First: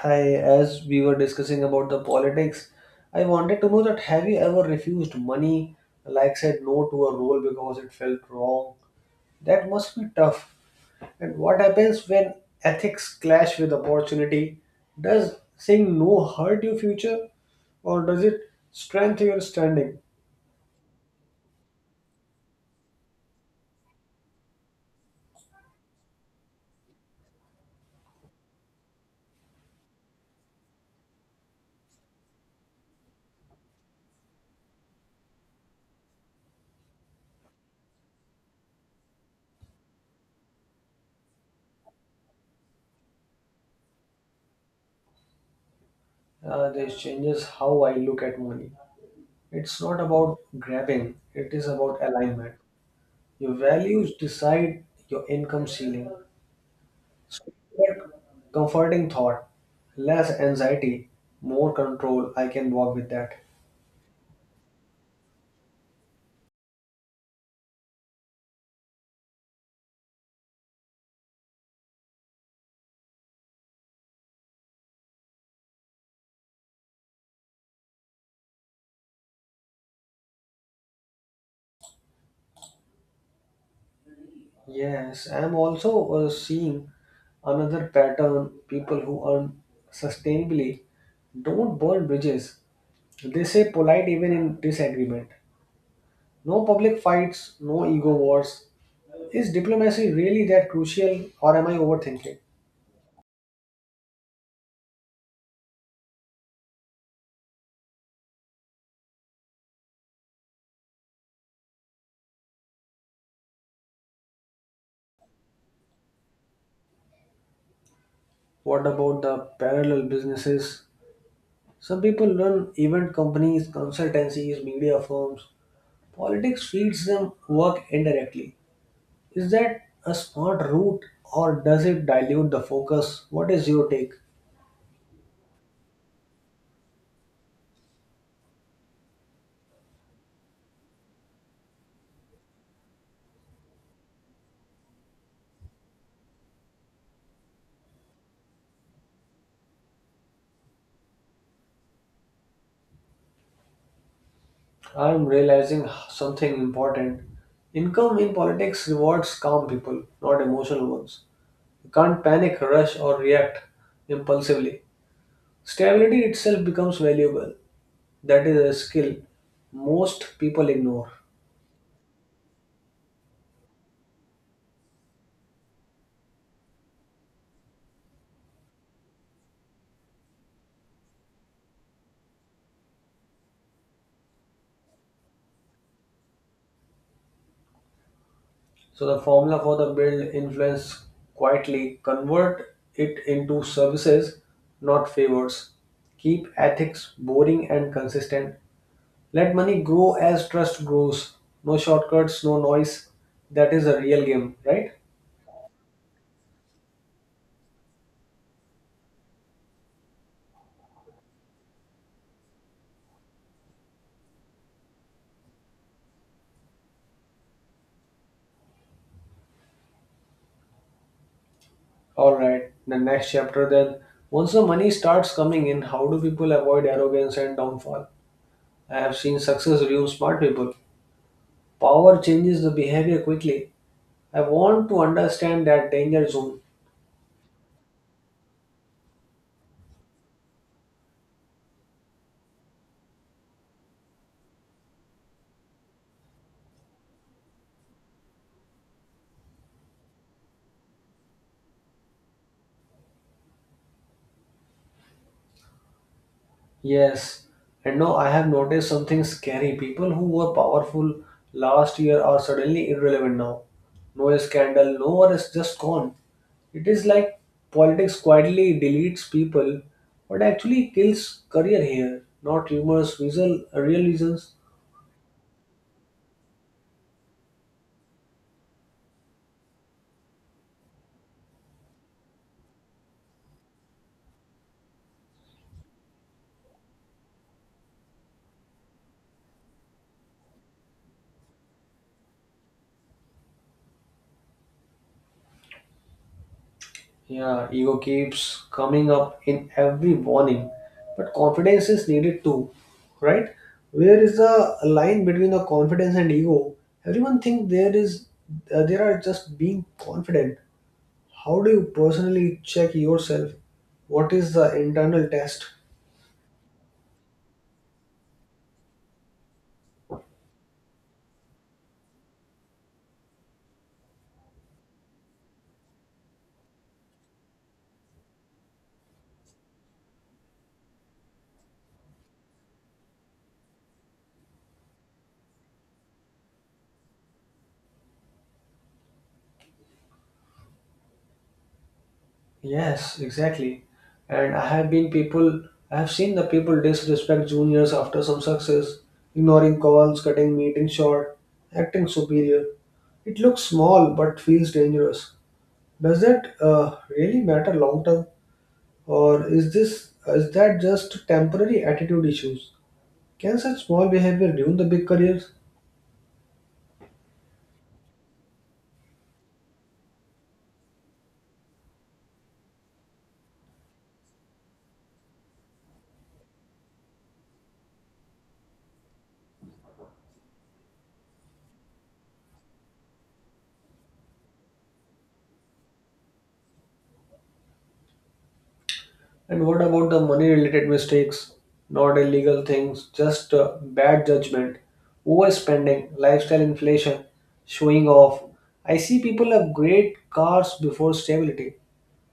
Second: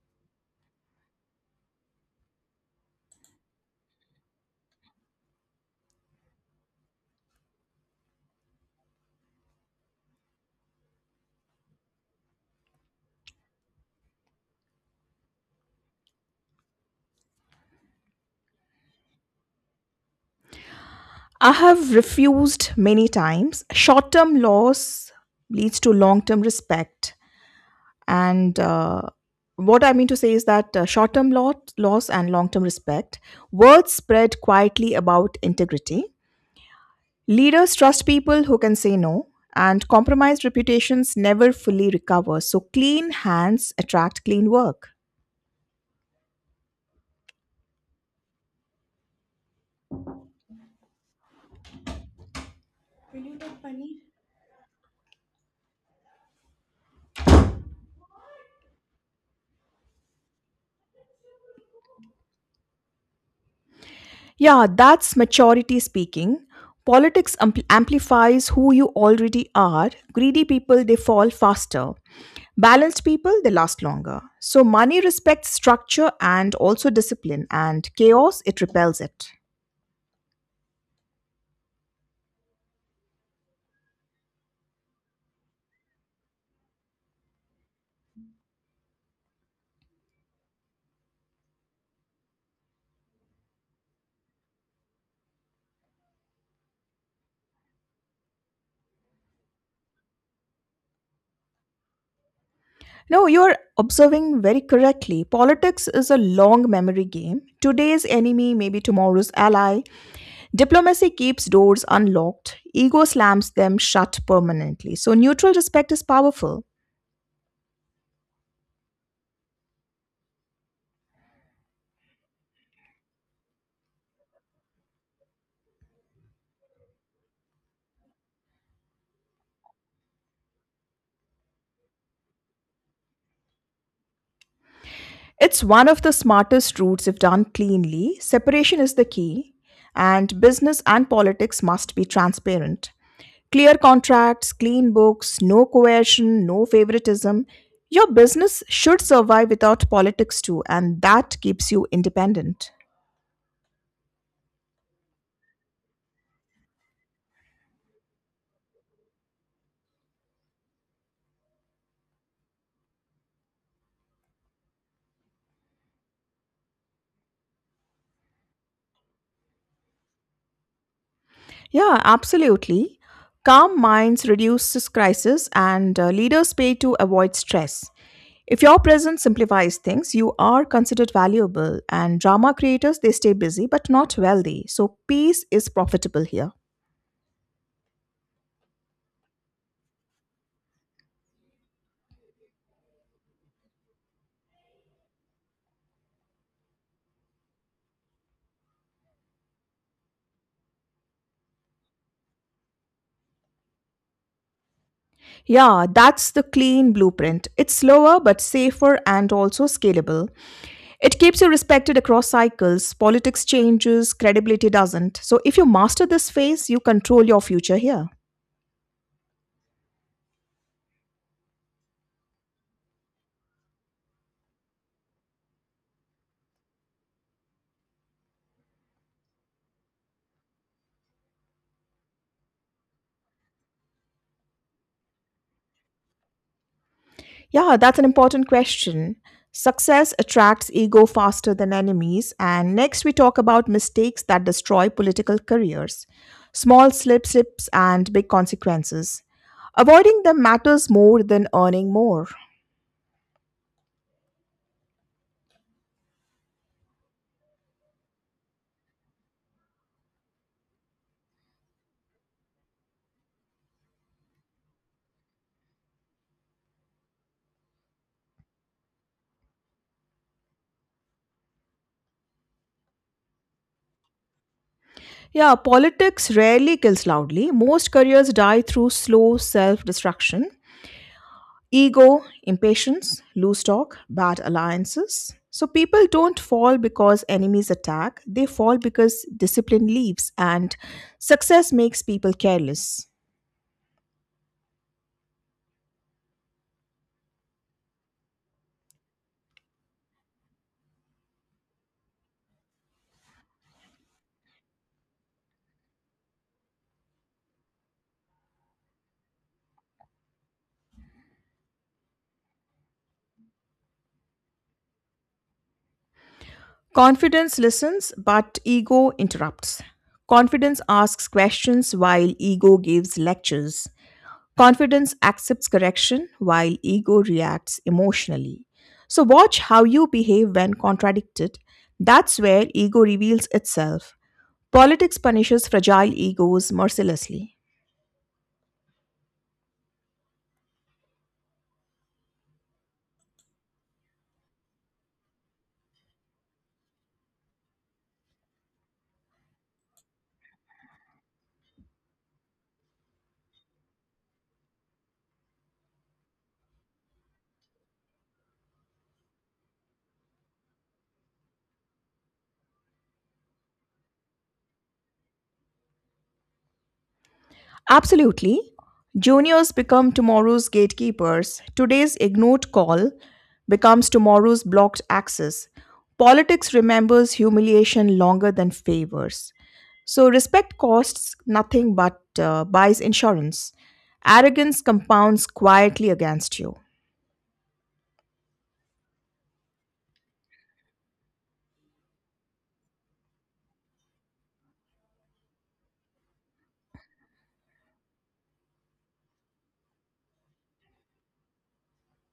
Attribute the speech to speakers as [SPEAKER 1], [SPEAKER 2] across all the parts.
[SPEAKER 1] Hi, as we were discussing about the politics, I wanted to know that have you ever refused money, like said no to a role because it felt wrong? That must be tough. And what happens when ethics clash with opportunity? Does saying no hurt your future or does it strengthen your standing?
[SPEAKER 2] I have refused many times. Short term loss leads to long term respect. And What I mean to say is that loss and long term respect, words spread quietly about integrity. Leaders trust people who can say no, and compromised reputations never fully recover. So, clean hands attract clean work.
[SPEAKER 1] This changes how I look at money. It's not about grabbing, it is about alignment. Your values decide your income ceiling. But comforting thought, less anxiety, more control. I can walk with that.
[SPEAKER 2] Yeah, that's maturity speaking. Politics amplifies who you already are. Greedy people, they fall faster. Balanced people, they last longer. So money respects structure and also discipline, and chaos, it repels it.
[SPEAKER 1] Yes, I'm also seeing another pattern. People who earn sustainably don't burn bridges. They say polite even in disagreement. No public fights, no ego wars. Is diplomacy really that crucial, or am I overthinking?
[SPEAKER 2] No, you're observing very correctly. Politics is a long memory game. Today's enemy may be tomorrow's ally. Diplomacy keeps doors unlocked, ego slams them shut permanently. So, neutral respect is powerful.
[SPEAKER 1] What about the parallel businesses? Some people run event companies, consultancies, media firms. Politics feeds them work indirectly. Is that a smart route or does it dilute the focus? What is your take?
[SPEAKER 2] It's one of the smartest routes if done cleanly. Separation is the key, and business and politics must be transparent. Clear contracts, clean books, no coercion, no favoritism. Your business should survive without politics too, and that keeps you independent.
[SPEAKER 1] I'm realizing something important. Income in politics rewards calm people, not emotional ones. You can't panic, rush, or react impulsively. Stability itself becomes valuable. That is a skill most people ignore.
[SPEAKER 2] Yeah, absolutely. Calm minds reduces crisis and leaders pay to avoid stress. If your presence simplifies things, you are considered valuable and drama creators they stay busy but not wealthy. So peace is profitable here.
[SPEAKER 1] So the formula for the build influence quietly, convert it into services, not favors. Keep ethics boring and consistent. Let money grow as trust grows. No shortcuts, no noise. That is a real game, right?
[SPEAKER 2] Yeah, that's the clean blueprint. It's slower but safer and also scalable. It keeps you respected across cycles, politics changes, credibility doesn't. So if you master this phase, you control your future here.
[SPEAKER 1] Alright, the next chapter then. Once the money starts coming in, how do people avoid arrogance and downfall? I have seen success ruin smart people. Power changes the behavior quickly. I want to understand that danger zone.
[SPEAKER 2] Yeah, that's an important question. Success attracts ego faster than enemies. And next, we talk about mistakes that destroy political careers, small slip slips and big consequences. Avoiding them matters more than earning more.
[SPEAKER 1] Yes, and no, I have noticed something scary. People who were powerful last year are suddenly irrelevant now. No scandal, no one is just gone. It is like politics quietly deletes people, but actually kills career here, not rumors, reason, real reasons.
[SPEAKER 2] Yeah, politics rarely kills loudly. Most careers die through slow self destruction. Ego, impatience, loose talk, bad alliances. So people don't fall because enemies attack, they fall because discipline leaves and success makes people careless.
[SPEAKER 1] Yeah, ego keeps coming up in every warning, but confidence is needed too, right? Where is the line between the confidence and ego? Everyone think there is, there are just being confident. How do you personally check yourself? What is the internal test?
[SPEAKER 2] Confidence listens, but ego interrupts. Confidence asks questions while ego gives lectures. Confidence accepts correction while ego reacts emotionally. So, watch how you behave when contradicted. That's where ego reveals itself. Politics punishes fragile egos mercilessly.
[SPEAKER 1] Yes, exactly. And I have been people, I have seen the people disrespect juniors after some success, ignoring calls, cutting meetings short, acting superior. It looks small but feels dangerous. Does that really matter long term, or is this is that just temporary attitude issues? Can such small behavior ruin the big careers?
[SPEAKER 2] Absolutely. Juniors become tomorrow's gatekeepers. Today's ignored call becomes tomorrow's blocked access. Politics remembers humiliation longer than favors. So, respect costs nothing but buys insurance. Arrogance compounds quietly against you.
[SPEAKER 1] And what about the money related mistakes? Not illegal things, just bad judgment, overspending, lifestyle inflation, showing off. I see people have great cars before stability.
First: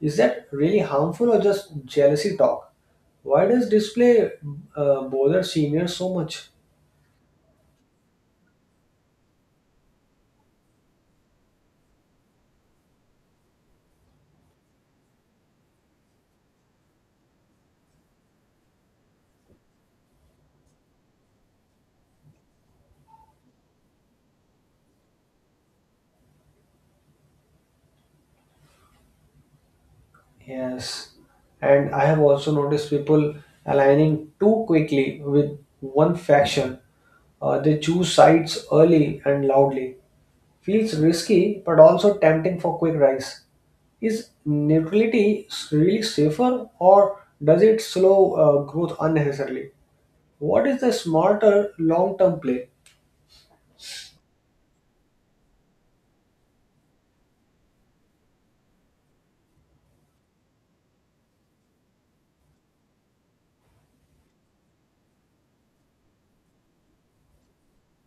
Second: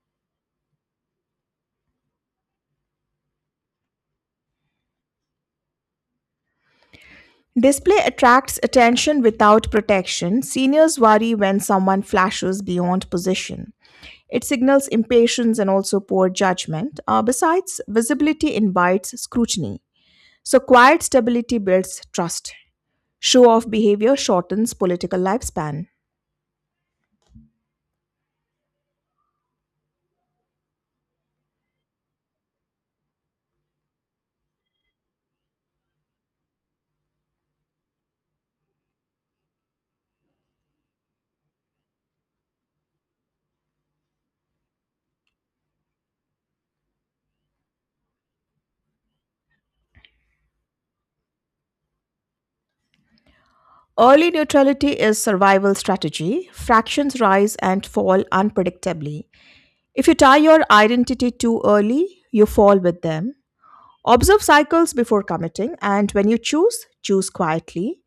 [SPEAKER 1] Is that really harmful or just jealousy talk? Why does display bother seniors so much?
[SPEAKER 2] Display attracts attention without protection. Seniors worry when someone flashes beyond position. It signals impatience and also poor judgment. Besides, visibility invites scrutiny. So, quiet stability builds trust. Show off behavior shortens political lifespan.
[SPEAKER 1] Yes, and I have also noticed people aligning too quickly with one faction. They choose sides early and loudly. Feels risky but also tempting for quick rise. Is neutrality really safer or does it slow growth unnecessarily? What is the smarter long term play?
[SPEAKER 2] Early neutrality is survival strategy. Fractions rise and fall unpredictably. If you tie your identity too early, you fall with them. Observe cycles before committing, and when you choose, choose quietly.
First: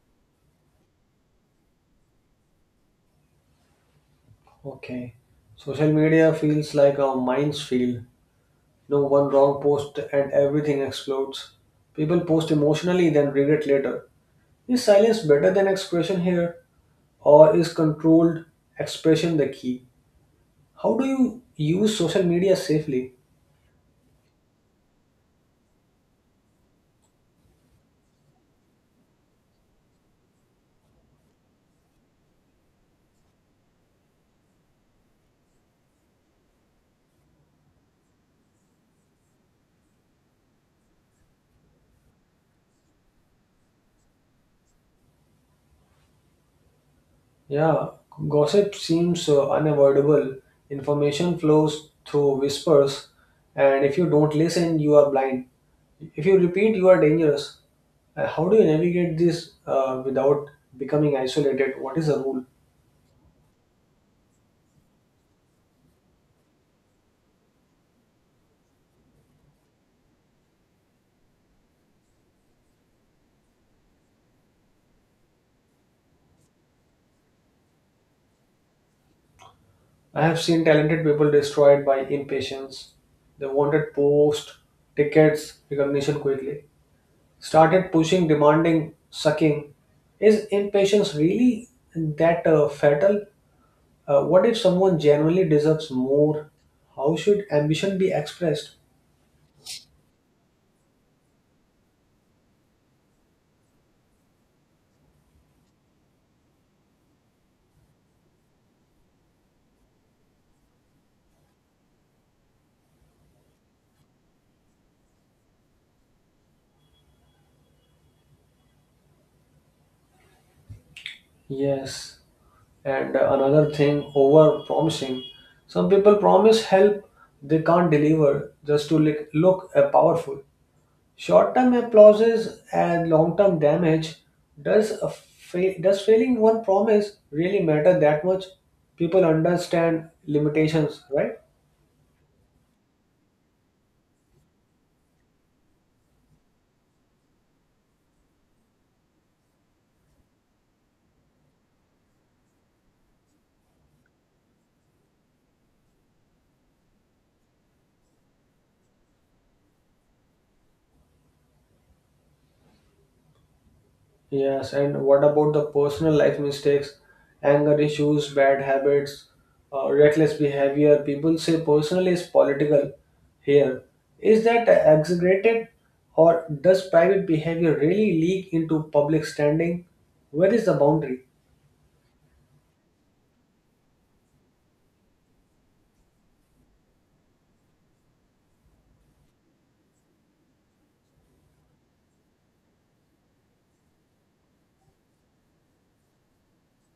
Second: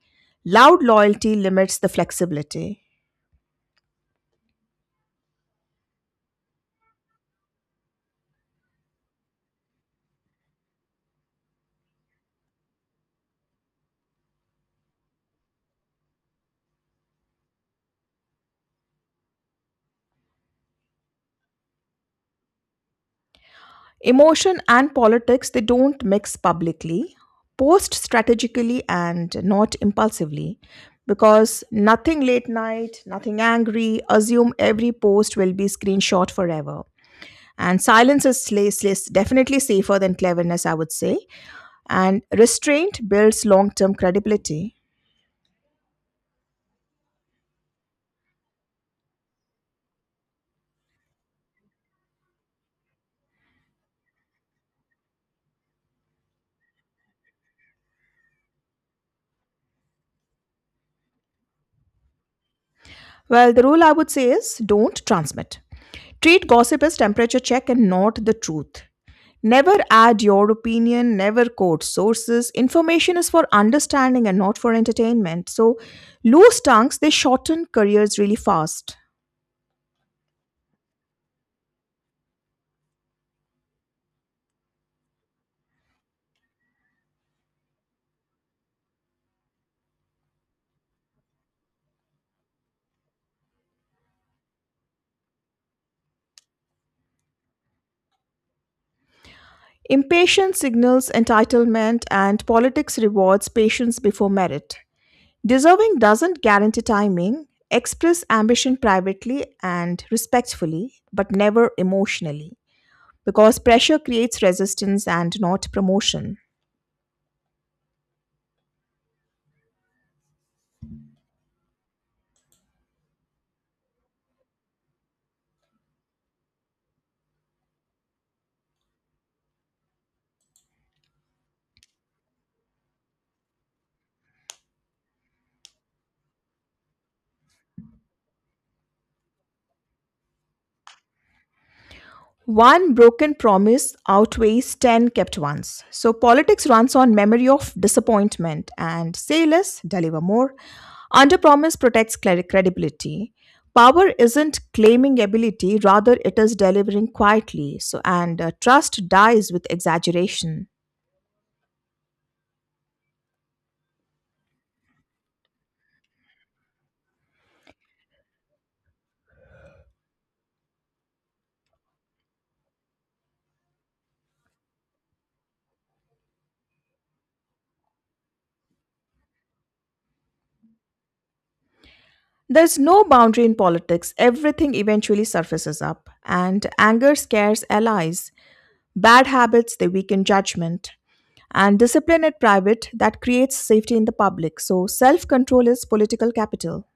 [SPEAKER 2] Loud loyalty limits the flexibility.
[SPEAKER 1] Okay, social media feels like a minefield. No one wrong post and everything explodes. People post emotionally, then regret later. Is silence better than expression here? Or is controlled expression the key? How do you use social media safely?
[SPEAKER 2] Emotion and politics, they don't mix publicly. Post strategically and not impulsively because nothing late night, nothing angry, assume every post will be screenshot forever. And silence is definitely safer than cleverness, I would say. And restraint builds long term credibility.
[SPEAKER 1] Yeah, gossip seems unavoidable. Information flows through whispers, and if you don't listen, you are blind. If you repeat, you are dangerous. How do you navigate this without becoming isolated? What is the rule?
[SPEAKER 2] Well, the rule I would say is don't transmit. Treat gossip as temperature check and not the truth. Never add your opinion, never quote sources. Information is for understanding and not for entertainment. So, loose tongues, they shorten careers really fast.
[SPEAKER 1] I have seen talented people destroyed by impatience. They wanted posts, tickets, recognition quickly. Started pushing, demanding, sucking. Is impatience really that fatal? What if someone genuinely deserves more? How should ambition be expressed?
[SPEAKER 2] Impatience signals entitlement, and politics rewards patience before merit. Deserving doesn't guarantee timing. Express ambition privately and respectfully, but never emotionally, because pressure creates resistance and not promotion.
[SPEAKER 1] Yes, and another thing, over promising. Some people promise help they can't deliver just to look powerful. Short term applauses and long term damage. Does, does failing one promise really matter that much? People understand limitations, right?
[SPEAKER 2] One broken promise outweighs 10 kept ones. So politics runs on memory of disappointment and say less, deliver more. Underpromise protects credibility. Power isn't claiming ability, rather, it is delivering quietly. So, and trust dies with exaggeration.
[SPEAKER 1] Yes, and what about the personal life mistakes, anger issues, bad habits, reckless behavior? People say personal is political here. Is that exaggerated, or does private behavior really leak into public standing? Where is the boundary?
[SPEAKER 2] There's no boundary in politics, everything eventually surfaces up, and anger scares allies. Bad habits, they weaken judgment. And discipline at private, that creates safety in the public. So self control is political capital.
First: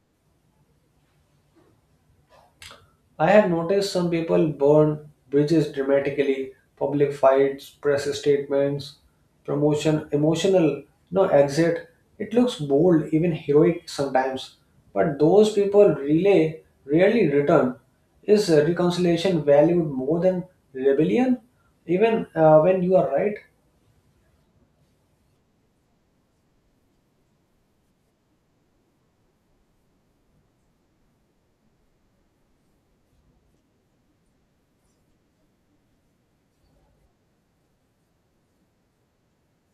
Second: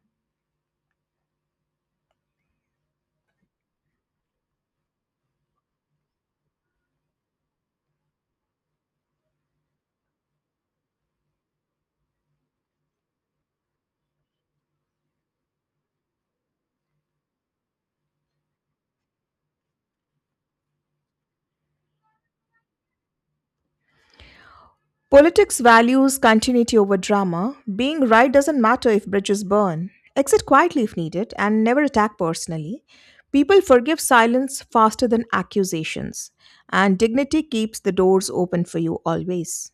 [SPEAKER 1] I have noticed some people burn bridges dramatically, public fights, press statements, promotion, emotional, no exit. It looks bold, even heroic sometimes. But those people really rarely return. Is reconciliation valued more than rebellion, even when you are right?
[SPEAKER 2] Politics values continuity over drama. Being right doesn't matter if bridges burn. Exit quietly if needed and never attack personally. People forgive silence faster than accusations. And dignity keeps the doors open for you always.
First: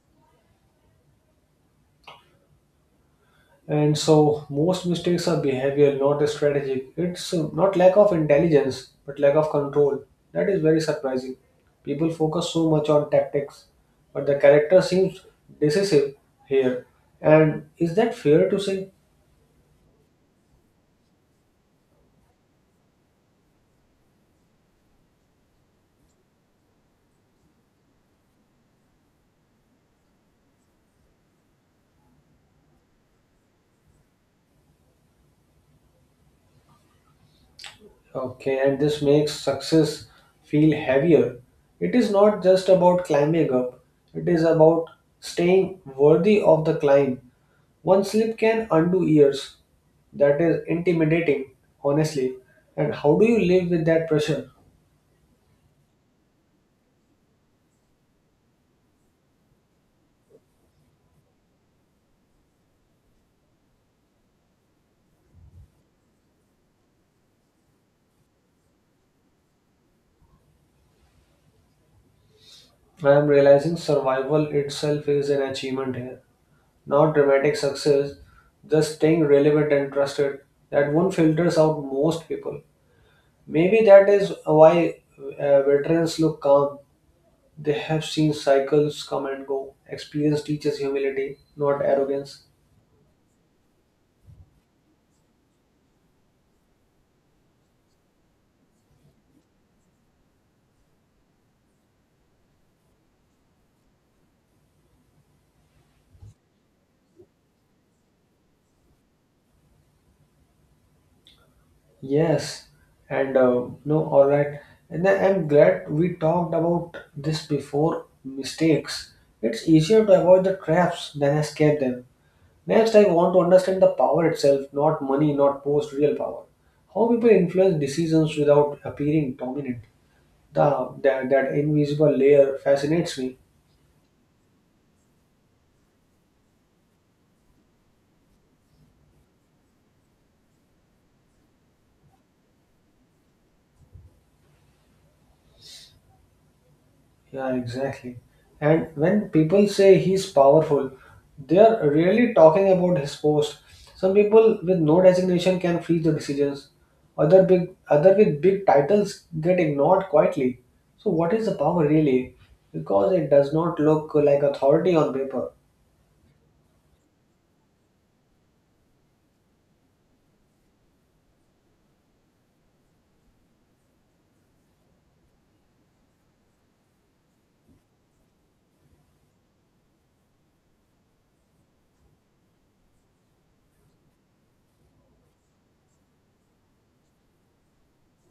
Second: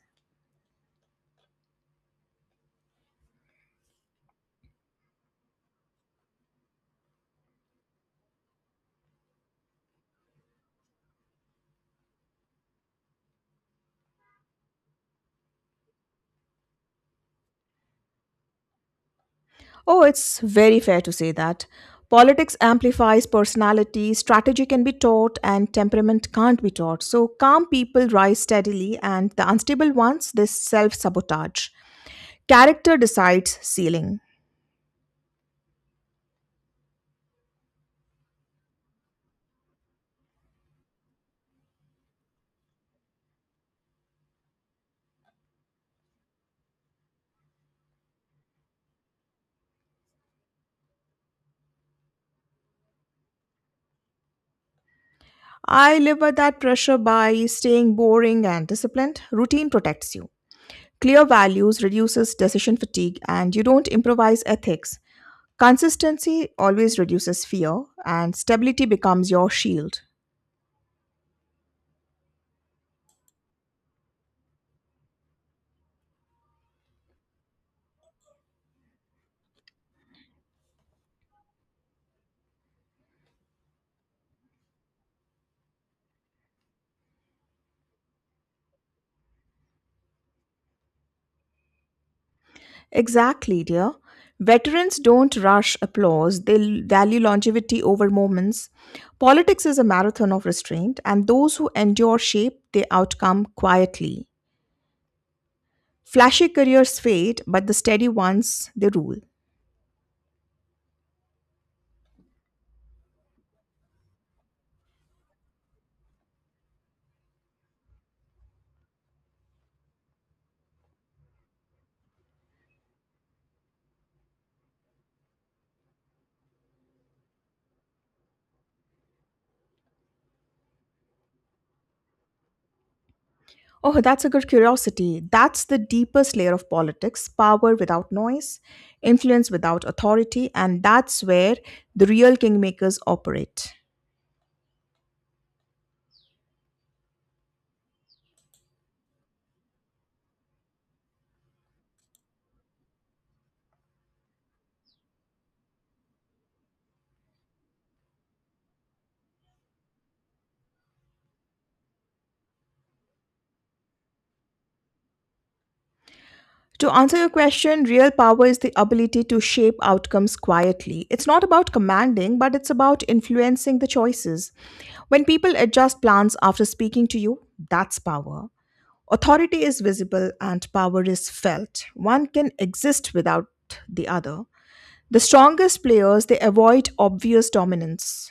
[SPEAKER 1] And so most mistakes are behavioral, not strategic. It's not lack of intelligence but lack of control. That is very surprising. People focus so much on tactics, but the character seems decisive here. And is that fair to say?
[SPEAKER 2] Oh, it's very fair to say that. Politics amplifies personality, strategy can be taught, and temperament can't be taught. So, calm people rise steadily, and the unstable ones, they self sabotage. Character decides ceiling.
[SPEAKER 1] Okay, and this makes success feel heavier. It is not just about climbing up, it is about staying worthy of the climb. One slip can undo years. That is intimidating, honestly. And how do you live with that pressure?
[SPEAKER 2] I live by that pressure by staying boring and disciplined. Routine protects you. Clear values reduces decision fatigue, and you don't improvise ethics. Consistency always reduces fear, and stability becomes your shield.
[SPEAKER 1] I am realizing survival itself is an achievement here. Not dramatic success, just staying relevant and trusted. That one filters out most people. Maybe that is why veterans look calm. They have seen cycles come and go. Experience teaches humility, not arrogance.
[SPEAKER 2] Exactly, dear. Veterans don't rush applause, they value longevity over moments. Politics is a marathon of restraint, and those who endure shape their outcome quietly. Flashy careers fade, but the steady ones, they rule.
[SPEAKER 1] Yes, and no, all right. And I'm glad we talked about this before mistakes. It's easier to avoid the traps than escape them. Next, I want to understand the power itself, not money, not post, real power. How people influence decisions without appearing dominant. That invisible layer fascinates me.
[SPEAKER 2] Oh, that's a good curiosity. That's the deepest layer of politics power without noise, influence without authority, and that's where the real kingmakers operate.
[SPEAKER 1] Yeah, exactly. And when people say he's powerful, they are really talking about his post. Some people with no designation can freeze the decisions. Other with big titles get ignored quietly. So what is the power really? Because it does not look like authority on paper.
[SPEAKER 2] To answer your question, real power is the ability to shape outcomes quietly. It's not about commanding, but it's about influencing the choices. When people adjust plans after speaking to you, that's power. Authority is visible and power is felt. One can exist without the other. The strongest players, they avoid obvious dominance.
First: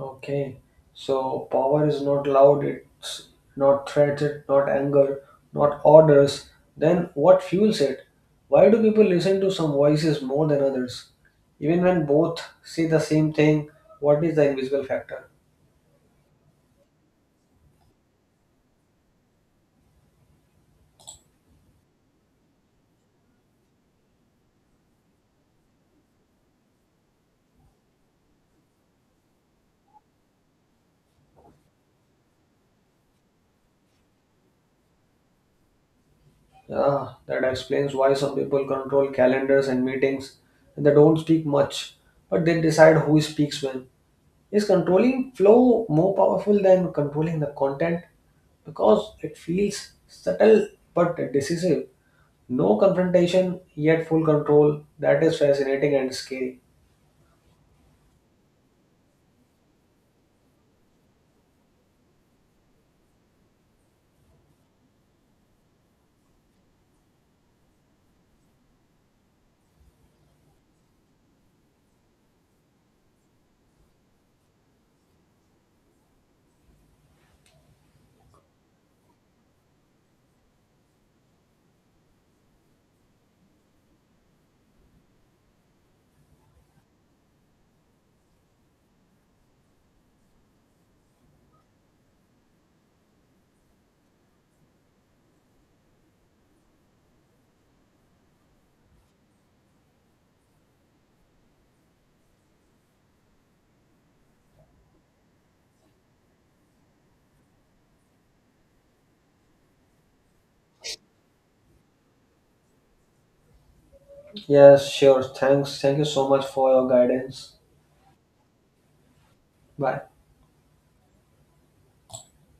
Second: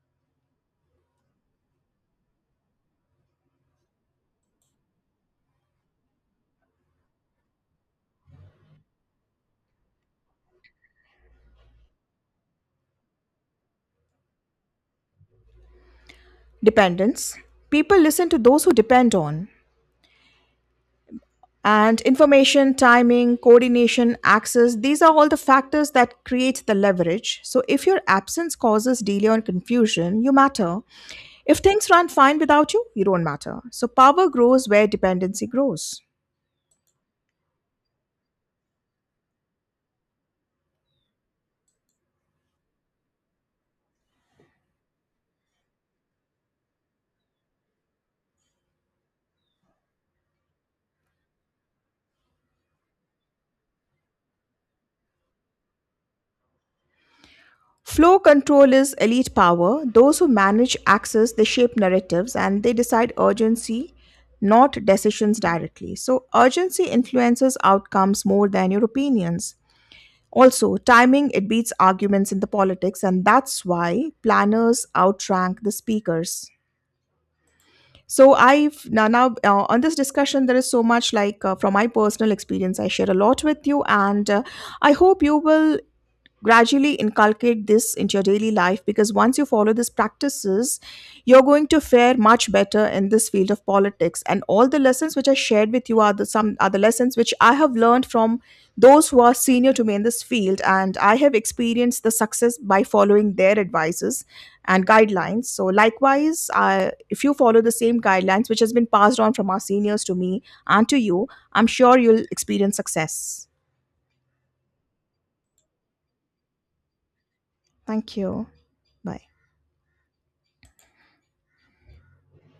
[SPEAKER 1] Okay, so power is not loud, it's not threats, it's not anger, not orders. Then what fuels it? Why do people listen to some voices more than others? Even when both say the same thing, what is the invisible factor?
[SPEAKER 2] Dependence. People listen to those who depend on. And information timing coordination access, these are all the factors that create the leverage. So if your absence causes delay or confusion, you matter. If things run fine without you, you don't matter. So power grows where dependency grows.
[SPEAKER 1] Yeah, that explains why some people control calendars and meetings and they don't speak much, but they decide who speaks when. Is controlling flow more powerful than controlling the content? Because it feels subtle but decisive. No confrontation, yet full control. That is fascinating and scary.
[SPEAKER 2] Flow control is elite power. Those who manage access, they shape narratives and they decide urgency, not decisions directly. So urgency influences outcomes more than your opinions. Also, timing it beats arguments in the politics, and that's why planners outrank the speakers. So I've now, now On this discussion there is so much, from my personal experience I share a lot with you, and I hope you will gradually inculcate this into your daily life, because once you follow these practices you're going to fare much better in this field of politics, and all the lessons which I shared with you are the, some are the lessons which I have learned from those who are senior to me in this field, and I have experienced the success by following their advices and guidelines. So likewise, if you follow the same guidelines which has been passed on from our seniors to me and to you, I'm sure you'll experience success.
[SPEAKER 1] Yes, sure. Thanks. Thank you so much for your guidance.
[SPEAKER 2] Thank you. Bye.
[SPEAKER 1] Bye.